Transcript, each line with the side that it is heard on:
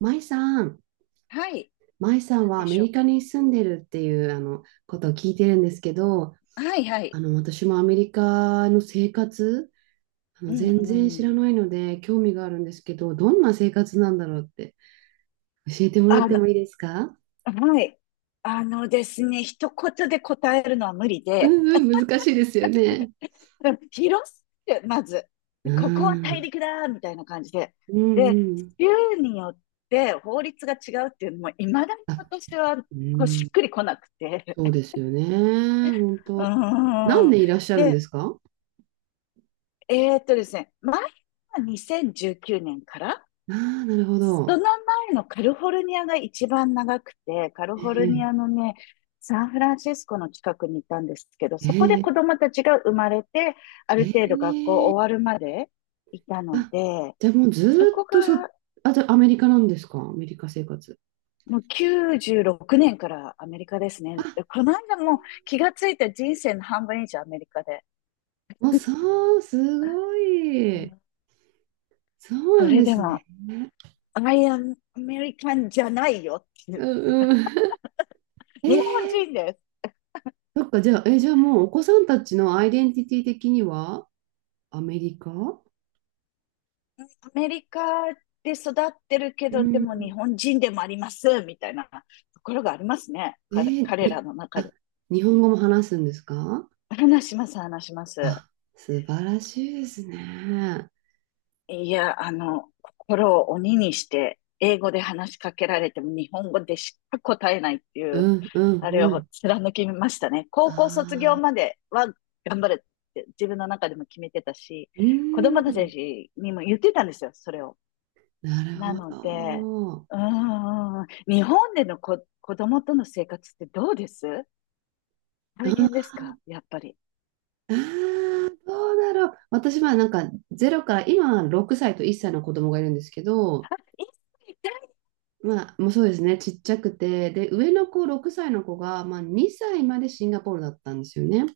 right: 舞さん、
left: はい。
right: 舞さん
left: なん
right: はア
left: で
right: メ
left: し
right: リ
left: ょ
right: カに住んでるっていうことを聞いてるんですけど、
left: う。はいはい。
right: 私もアメリカの生活、
left: うん
right: 全
left: う
right: 然知ら
left: ん。
right: ないので興味があるんですけど、どんな生活なんだろうって教えてもらっ
left: あ
right: て
left: の、
right: もいいですか？
left: はい。あのですね、一言で答えるのは無理
right: う
left: で、
right: んうん、難しいですよね。
left: 広すぎて、まず、
right: う
left: ここは大
right: ん、
left: 陸だみたいな感じで。
right: うん
left: で、
right: うん。
left: 州によって法律が違うっていうのも、いまだに
right: あ、
left: 私は
right: う
left: こう
right: ん、
left: しっくりこなくて。
right: そうですよね。本
left: う
right: 当。
left: ー
right: 何
left: ん。
right: 年いらっしゃるんで
left: で、
right: すか？
left: ですね、前は2019年から、
right: ああー、なるほ
left: そ
right: ど。
left: の前のカリフォルニアが一番長くて、カリフォ
right: え
left: ルニア
right: え
left: のね、サンフランシスコの近くにいたんですけど、そ
right: え
left: こで子
right: え
left: 供たちが生まれて、ある程度学校
right: ええ。
left: 終わるまでいたの
right: あ、
left: で、
right: じゃあもうず
left: そ
right: ー
left: こ
right: っ
left: が。
right: とあ、じゃあアメリカなんですか、アメリカ生活。
left: もう96年からアメリカですね。
right: あ、
left: でこの間もう気がついた、人生の半分以上アメリカで。
right: もうそう、すご
left: う
right: い。
left: ん。
right: そう
left: そ
right: なん
left: れ
right: で
left: で
right: すね。
left: も、I am American じゃないよってい
right: う
left: う。
right: んうん。え
left: 日本人
right: ー、
left: です。
right: そっか、じゃあ、え、じゃあもうお子さんたちのアイデンティティ的にはアメリカ。
left: アメリカで育ってるけ
right: う
left: ど、で
right: ん。
left: も日本人でもあります、みたいなところがありますね。
right: え
left: 彼
right: ー
left: 彼ら
right: に、
left: の中
right: あ、
left: で。
right: 日本語も話すんですか？
left: 話します、話します。
right: あ、素晴らしいですね。
left: いや、心を鬼にして、英語で話しかけられても日本語でしか答えないって
right: う
left: いう、
right: んうん
left: あれ
right: う
left: を
right: ん。
left: 貫きましたね。高校卒業
right: あ
left: ま
right: あ、
left: では頑張るって自分の中でも決めてたし、
right: う
left: 子供た
right: ん。
left: ちにも言ってたんですよ、それを。
right: なる
left: な
right: ほ
left: ので、
right: ど。
left: 日本でのこ、子供との生活ってどうです？大変で
right: あ、
left: すかやっぱり？
right: ああ、どうだろう。私はなんか0から、今は6歳と1歳の子供がいるんですけ
left: あ、
right: ど、
left: 一切痛い。
right: まあ、もうそうですね、ちっちゃくて、で、上の子、6歳の子が、まあ、2歳までシンガポールだったんですよね。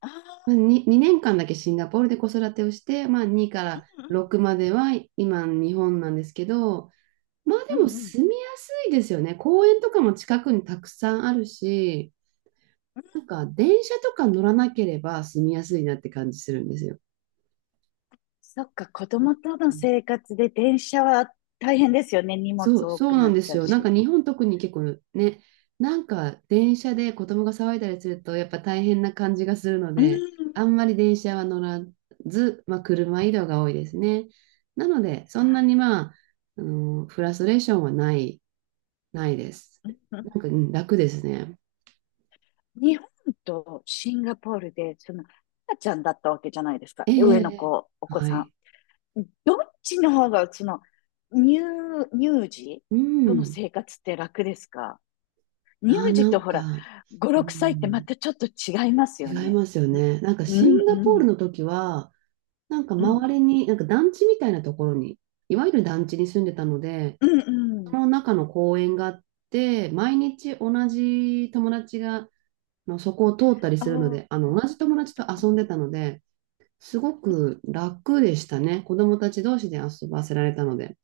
left: あ
right: ま
left: あ、
right: あ、2年間だけシンガポールで子育てをして、まあ、2から6までは今、日本なんですけど、まあで
left: うんう
right: も
left: ん。うんうん。
right: 住みやすいですよね。公園とかも近くにたくさんあるし、
left: うん。
right: なんか電車とか乗らなければ住みやすいなって感じするんですよ。
left: そっか、子供との生活で電車は大変ですよね。荷物
right: そう、
left: 多
right: そ
left: く
right: うな
left: なっ
right: んで
left: ち
right: す
left: ゃう
right: よ。なん
left: し。
right: か日本特に結構ね、なんか電車で子供が騒いだりするとやっぱ大変な感じがするの
left: うん。
right: で、あんまり電車は乗らず、まあ、車移動が多いですね。なので、そんな
left: あ、
right: にまあ、あのフラストレーションはないです。
left: うんうん。
right: なんかうん楽ですね。
left: 日本とシンガポールで、赤ちゃんだったわけじゃないですか。
right: ええ、ええ
left: 上の
right: え
left: 子、お
right: え
left: 子
right: は
left: さん。
right: い。
left: どっちの方が、乳、乳児
right: う
left: との
right: ん。
left: 生活って楽ですか？乳
right: ああ、な
left: 児と
right: ん
left: ほら、
right: か、う
left: 五六歳ってま
right: ん、
left: たちょっと違いますよ
right: 違い
left: ね。
right: ますよね。なんか
left: うん、
right: シン
left: う
right: ガポ
left: ん、
right: ー
left: う
right: ル
left: ん、
right: の時は、なんか周りに、なんか団地みたいなところに、いわゆる団地に住んでたので、
left: うん、う
right: そ
left: ん。
right: の中の公園があって、毎日同じ友達がそこを通ったりするの
left: あ
right: で、同じ
left: あ、
right: 友達と遊んでたので、すごく楽でしたね。子供たち同士で遊ばせられたので。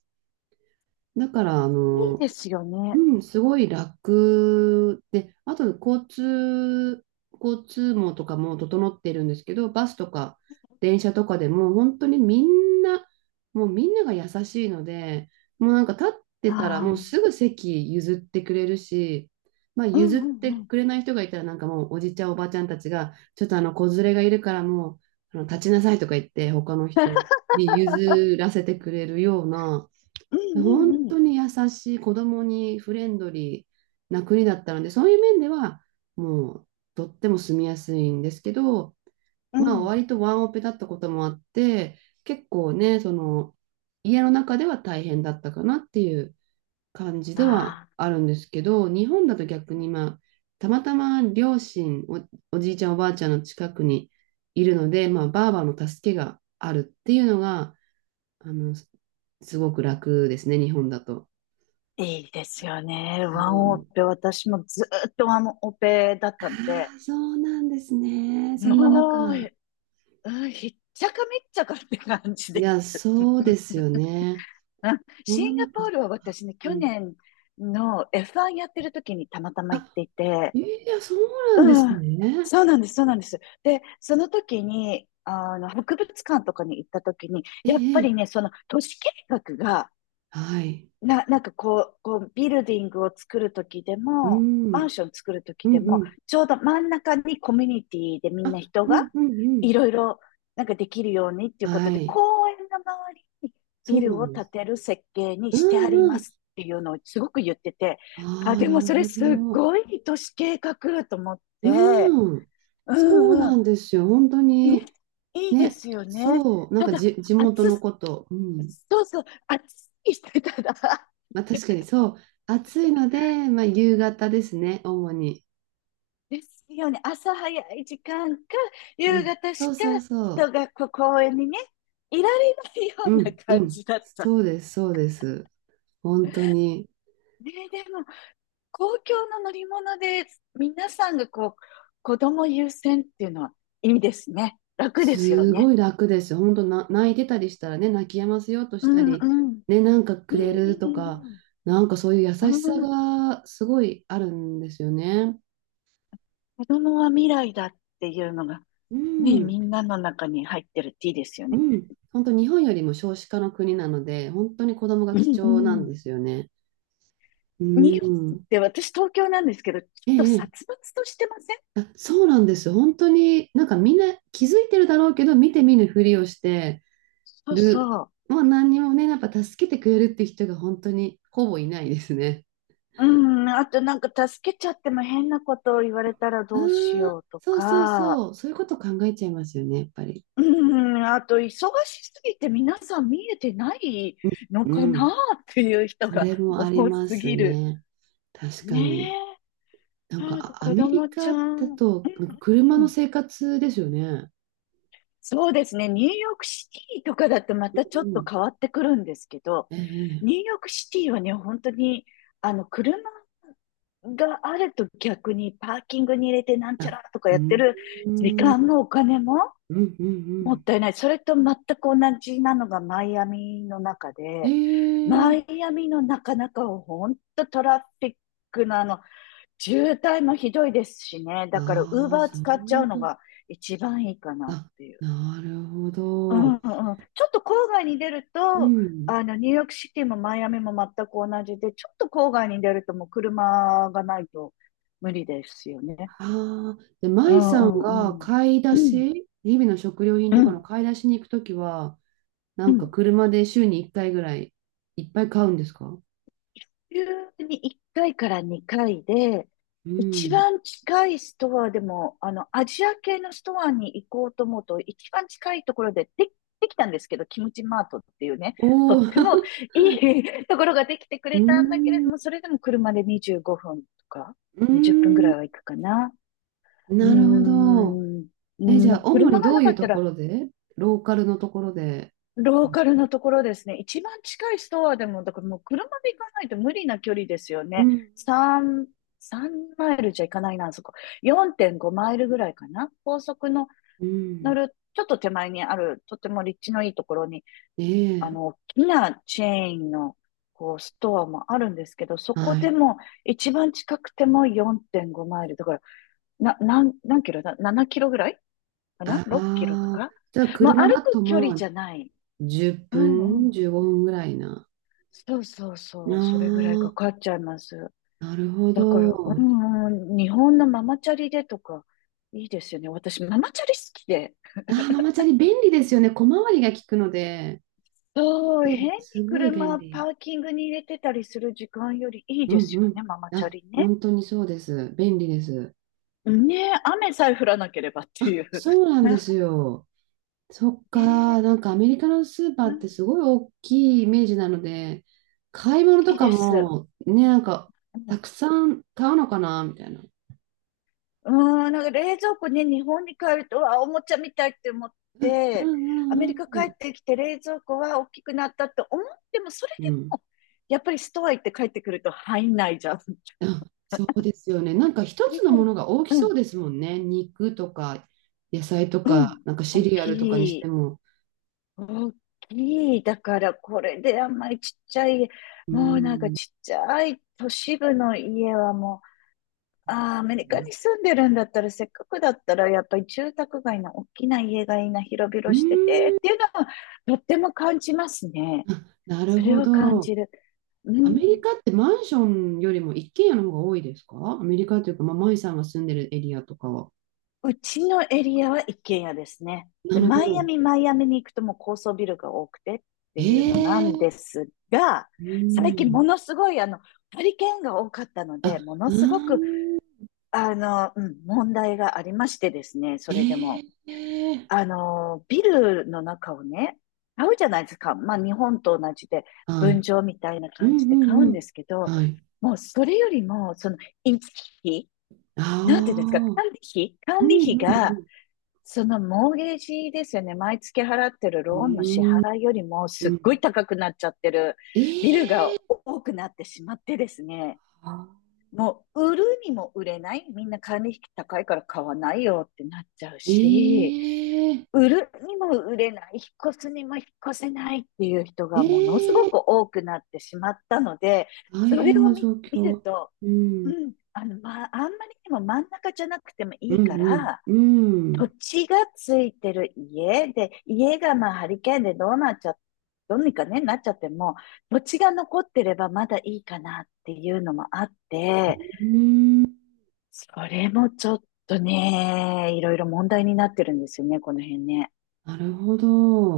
right: だから、
left: いいですよね。
right: うん、すごい楽で、あと交通網とかも整ってるんですけど、バスとか電車とかでも本当にみんな、もうみんなが優しいので、もうなんか立って
left: あ
right: たらもうすぐ席譲ってくれるし、まあ
left: あ、うん、
right: 譲っ
left: う
right: て
left: ん、うん、
right: くれない人がいたらなんかもうおじちゃんおばちゃんたちが、ちょっとあの子連れがいるからもう立ちなさいとか言って他の人に譲らせてくれるような、
left: うん、う
right: 本当
left: ん、
right: に優しい、子供にフレンドリーな国だったので、そういう面では、もう、とっても住みやすいんですけど、
left: う
right: ま
left: ん。
right: あ、
left: うん。
right: 割とワンオペだったこともあって、結構ね、その、家の中では大変だったかなっていう感じでは
left: ああ、
right: あるんですけど、日本だと逆に、まあ、たまたま両親、おじいちゃん、おばあちゃんの近くにいるので、まあ、ばあばの助けがあるっていうのが、あの、すごく楽ですね、日本だと。
left: いいですよね。ワ
right: そ
left: ンオ
right: う。
left: ペ、私もずーっとワンオペだっ
right: あ
left: たんで、
right: あ、そうなんですね。そんな
left: もう、
right: 中。
left: うん、ひっちゃかめっちゃかって感じ
right: い
left: です。
right: や、そうです よね。そ
left: シ
right: んな
left: ンガ
right: 中、
left: ポ
right: そ
left: ー
right: っ
left: ルは
right: か。
left: 私ね、
right: う
left: 去
right: ん。
left: 年の F1 やってる時にたまたま行っ
right: あ、
left: ていて、
right: いや、そうなんで
left: う
right: す
left: ん、
right: ね。
left: そうなんです、そうなんです。で、その時に、博物館とかに行った時に、
right: え
left: やっぱ
right: え、え
left: り
right: え
left: ね、その都市計画が、
right: はい。
left: なんかこう、ビルディングを作るときで
right: う
left: も、
right: ん、う
left: マ
right: ん、
left: ンション作るとき
right: う
left: でも、
right: ん。
left: ちょうど真ん中にコミュニティでみん
right: あ、
left: な人
right: うん、
left: が
right: うん、うん。
left: いろいろなんかできるようにっていうこと
right: は
left: で、公
right: い。
left: 園の周りに
right: そ
left: ビ
right: うな
left: ル
right: ん
left: を
right: で
left: 建
right: す。
left: てる設計に
right: う
left: してあり
right: ん、
left: ま
right: うん。
left: すっていうのをすごく言ってて、
right: あ
left: あ、
right: あ、
left: で
right: な
left: も
right: る
left: それ
right: ほ
left: すっ
right: ど。
left: ごい都市計画と思って、
right: うん。
left: う
right: そう
left: んうん。
right: なんですよ。本当
left: ね、
right: に、
left: いいで
right: ね、
left: すよね。
right: そう、なん
left: た
right: か
left: だ、
right: じ、地元の
left: 暑、
right: こと。うん。
left: そうそう、暑いしてたら
right: まあ確かにそう。暑いので、まあ夕方ですね、主に。
left: ですよね。朝早い時間か、
right: う
left: 夕
right: ん。
left: 方
right: そ
left: し
right: う
left: か
right: そうそう。
left: 人がこう公園にね、いられないよ
right: う
left: うな
right: ん、う
left: 感
right: ん。
left: じだった。
right: そうです、そうです。本当に。
left: ねえ、でも、公共の乗り物で皆さんがこう、子供優先っていうのはいいですね。楽ですよ
right: す
left: ね。
right: ごい楽ですよ。本当な、泣いてたりしたらね、泣き止ませようと
left: う
right: した
left: んう
right: り、
left: ん。
right: ね、なんか
left: うんう
right: くれる
left: んう
right: とか、
left: ん。うん。
right: なんかそういう優しさがすごいあるんですよね。
left: 子供は未来だっていうのが、
right: う
left: ね、
right: ん、
left: みんなの中に入ってるっていいですよ
right: う
left: ね。
right: ん。本当日本よりも少子化の国なので、本当に子供が
left: う
right: 貴重なん
left: んう
right: ですよね。う
left: ん。日本っ
right: ん。
left: て私東京なんですけど、ちょっ
right: え
left: と
right: え、え、
left: 殺伐としてません？
right: あ、そうなんですよ。本当に、なんかみんな気づいてるだろうけど、見て見ぬふりをして
left: そう
right: る。
left: そう。
right: もう何にもね、やっぱ助けてくれるって人が本当にほぼいないですね。
left: うん、あとなんか助けちゃっても変なことを言われたらどうし
right: うーん、
left: ようと
right: そうそう
left: か、
right: そう。そういうこと考えちゃいますよね、やっぱり。
left: うん、あと忙しすぎて皆さん見えてない
right: うん。
left: の
right: う
left: かな
right: ん、
left: っていう人
right: そ
left: が
right: れも
left: 多
right: ありま
left: す
right: す
left: ぎる。
right: ね。確か
left: ね
right: に。
left: え。
right: なんか、
left: なんか
right: あア
left: 子
right: メリ
left: 供ちゃ
right: カだ
left: ん。
right: と、なんか
left: う
right: 車の
left: ん。
right: 生活ですよね。
left: そうですね。ニューヨークシティとかだとま
right: う
left: たちょっと
right: ん。
left: 変わってくるんですけど、
right: ええ
left: ニューヨークシティはね、本当に、車があると逆にパーキングに入れてなんちゃ
right: あ、
left: らとか
right: う
left: やって
right: ん。
left: る
right: う
left: 時間
right: ん
left: もお金も
right: うんう
left: もっ
right: ん。
left: たいない。それと全く同じなのがマイアミの中で、
right: え
left: マ
right: え、
left: イアミのなかなか本当トラフィックの渋滞もひどいですしね。だから、ウー
right: あ
left: バ
right: あ、
left: ー
right: そう
left: 使っちゃうの
right: なん
left: が一番いいかなっ
right: だ。
left: ていう。
right: なるほ
left: うんう
right: ど。
left: ん、ちょっと郊外に出る
right: う
left: と、
right: ん。
left: ニューヨークシティもマイアミも全く同じで、ちょっと郊外に出るともう車がないと無理ですよね。
right: ああ、で、
left: う
right: 舞さん
left: んう
right: が
left: んうん。
right: 買い出
left: うん
right: し、日々の食料品と
left: う
right: か
left: ん
right: の買い出しに行くときは、な
left: う
right: んか
left: ん。
right: 車で週に1回ぐらいいっぱい買うんですか？
left: 週に1回かいから2回で、
right: う
left: 一
right: ん。
left: 番近いストアでも、アジア系のストアに行こうと思うと、一番近いところで、できたんですけど、キムチマートっていうね、と
right: おお、
left: っ
right: う
left: てもいい ところができてく
right: ー
left: れたんだけれ
right: ん、
left: ども、それでも車で25分とか、
right: う
left: 20分ぐ
right: ん、
left: らいは行くかな。うー
right: なるほど。
left: ん、う
right: え、
left: ん、
right: じ
left: も
right: ゃあ、
left: う
right: 主
left: 車
right: に
left: が
right: ど
left: な
right: う
left: か
right: いう
left: っ
right: と
left: た
right: こ
left: ら、
right: ろで。ローカルのところで。
left: ローカルのところですね。一番近いストアでも、だからもう車で行かないと無理な距離ですよ
right: う
left: ね。
right: ん。
left: 3、3マイルじゃ行かないな、あそこ。4.5マイルぐらいかな。高速の
right: う
left: 乗
right: ん。
left: る、ちょっと手前にある、とても立地のいいところに、
right: ええ、
left: 大きなチェーンの、こう、ストアもあるんですけど、そこ
right: は
left: で
right: い。
left: も、一番近くても4.5マイル。だから、何キロだ？ 7 キロぐらいかな？
right: あ
left: 6 キロと
right: あ、
left: か。
right: じゃあ、
left: まあ、
right: 車
left: 歩
right: だ
left: く
right: と
left: 距離
right: ま
left: じ
right: あ、
left: ゃない。
right: 10
left: うんう
right: 分、
left: ん。
right: 15分ぐらいな。
left: そうそう
right: あ
left: そう、それぐらいか
right: あ、
left: かっちゃいます。
right: なるほ
left: だから、
right: ど。
left: 日本のママチャリでとか、いいですよね。私、ママチャリ好きで。
right: ああ、ママチャリ便利ですよね。小回りが利くので。
left: そう、
right: そ
left: 変
right: う、
left: に
right: すごい便
left: 車、パ
right: 利。
left: ーキングに入れてたりする時間よりいい
right: う
left: で
right: ん
left: す
right: う
left: よ
right: ん。
left: ね、ママチャ
right: あ、
left: リね。
right: 本当にそうです。便利です。
left: ねえ、雨さえ降らなければっていう。
right: そうなんです よ。そっ
left: ね
right: か、
left: え、
right: なんかアメリカのスーパー
left: う
right: っ
left: ん、
right: てすごい大きいイメージなので、買い
left: 大
right: 物
left: き
right: と
left: い
right: か
left: です。
right: もね、なんかたくさん買うのかなみたいな。
left: うーん、なんか冷蔵庫ね、日本に帰ると、あ、おもちゃみたいって思っ
right: う
left: て、アメ
right: んう
left: リ
right: ん
left: カ
right: う
left: 帰
right: ん。
left: ってきて冷蔵庫は大きくなったと思っても、それ
right: う
left: で
right: ん、
left: も、やっぱりストア行って帰ってくると入んないじゃん。
right: あ、そうですよね。なんか一つのものが大き
left: う
right: そう
left: ん、
right: ですもんね。肉とか野菜と
left: う
right: か、
left: ん。
right: なんかシ
left: 大
right: リア
left: き
right: ルとかにして
left: い。
right: も。
left: 大きい。だから、これであんまりちっちゃい、
right: う
left: もうなんか
right: ーん。
left: ちっちゃい都市部の家はもう。ああ、アメリカに住んでるんだったら、せっかくだったら、やっぱり住宅街の大きな家がいいな、広
right: う
left: 々して
right: ー
left: て、
right: ん。
left: っていうのは、とっても感じますね。
right: あ、なる
left: それ
right: ほ
left: は感
right: ど。
left: じる。う
right: アメリ
left: ん。
right: カってマンションよりも一軒家の方が多いですか、アメリカというか、まあ、マイさんが住んでるエリアとかは。
left: うちのエリアは一軒家ですね。
right: な
left: で、
right: るほ
left: マイア
right: ど。
left: ミ、マイアミに行くともう高層ビルが多くてっていう
right: え
left: のな
right: え
left: ん
right: ー。
left: ですが、
right: うー
left: 最近も
right: ん。
left: のすごいハリケーンが多かったので、
right: あ、
left: もの
right: う
left: すごく、
right: ーん。
left: 問題がありましてですね、それで
right: え
left: も。
right: えー。
left: ビルの中をね、買うじゃないですか。まあ、日本と同じで、
right: は
left: 分
right: い。
left: 譲みたいな
right: うん
left: 感じ
right: う
left: で買う
right: んう
left: んで
right: ん。
left: すけど、
right: はい。
left: もうそれよりも、維持費、
right: あ
left: なんていうんですか、
right: あ。
left: 管理費、
right: う
left: 管理
right: んう
left: 費
right: んう
left: が、
right: ん。
left: そのモーゲージですよね、毎月払ってる
right: う
left: ローンの支
right: ーん。
left: 払いよりも、
right: う
left: すっご
right: ん
left: い高くなっちゃってるビル
right: ええ
left: が多くなってしまってですね、
right: あ
left: もう売るにも売れない、みんな管理費高いから買わないよってなっちゃう
right: え
left: し、
right: え
left: 売るにも売れない、引っ越すにも引っ越せないっていう人がものすご
right: ええ
left: く多くなってしまったので、
right: 大
left: それ
right: 変
left: を
right: な状
left: 見る
right: 況。
left: と、
right: うん。
left: まあ、あんまりにも真ん中じゃなくてもい
right: う
left: いか
right: ん
left: ら、
right: うん。う
left: 土
right: ん。
left: 地がついてる家で、家がまあハリケーンでどうにかね、なっちゃっても、土地が残ってればまだいいかなっていうのもあっ
right: う
left: て、
right: ーん。
left: それもちょっとね、いろいろ問題になってるんですよね、この辺ね。
right: なるほど。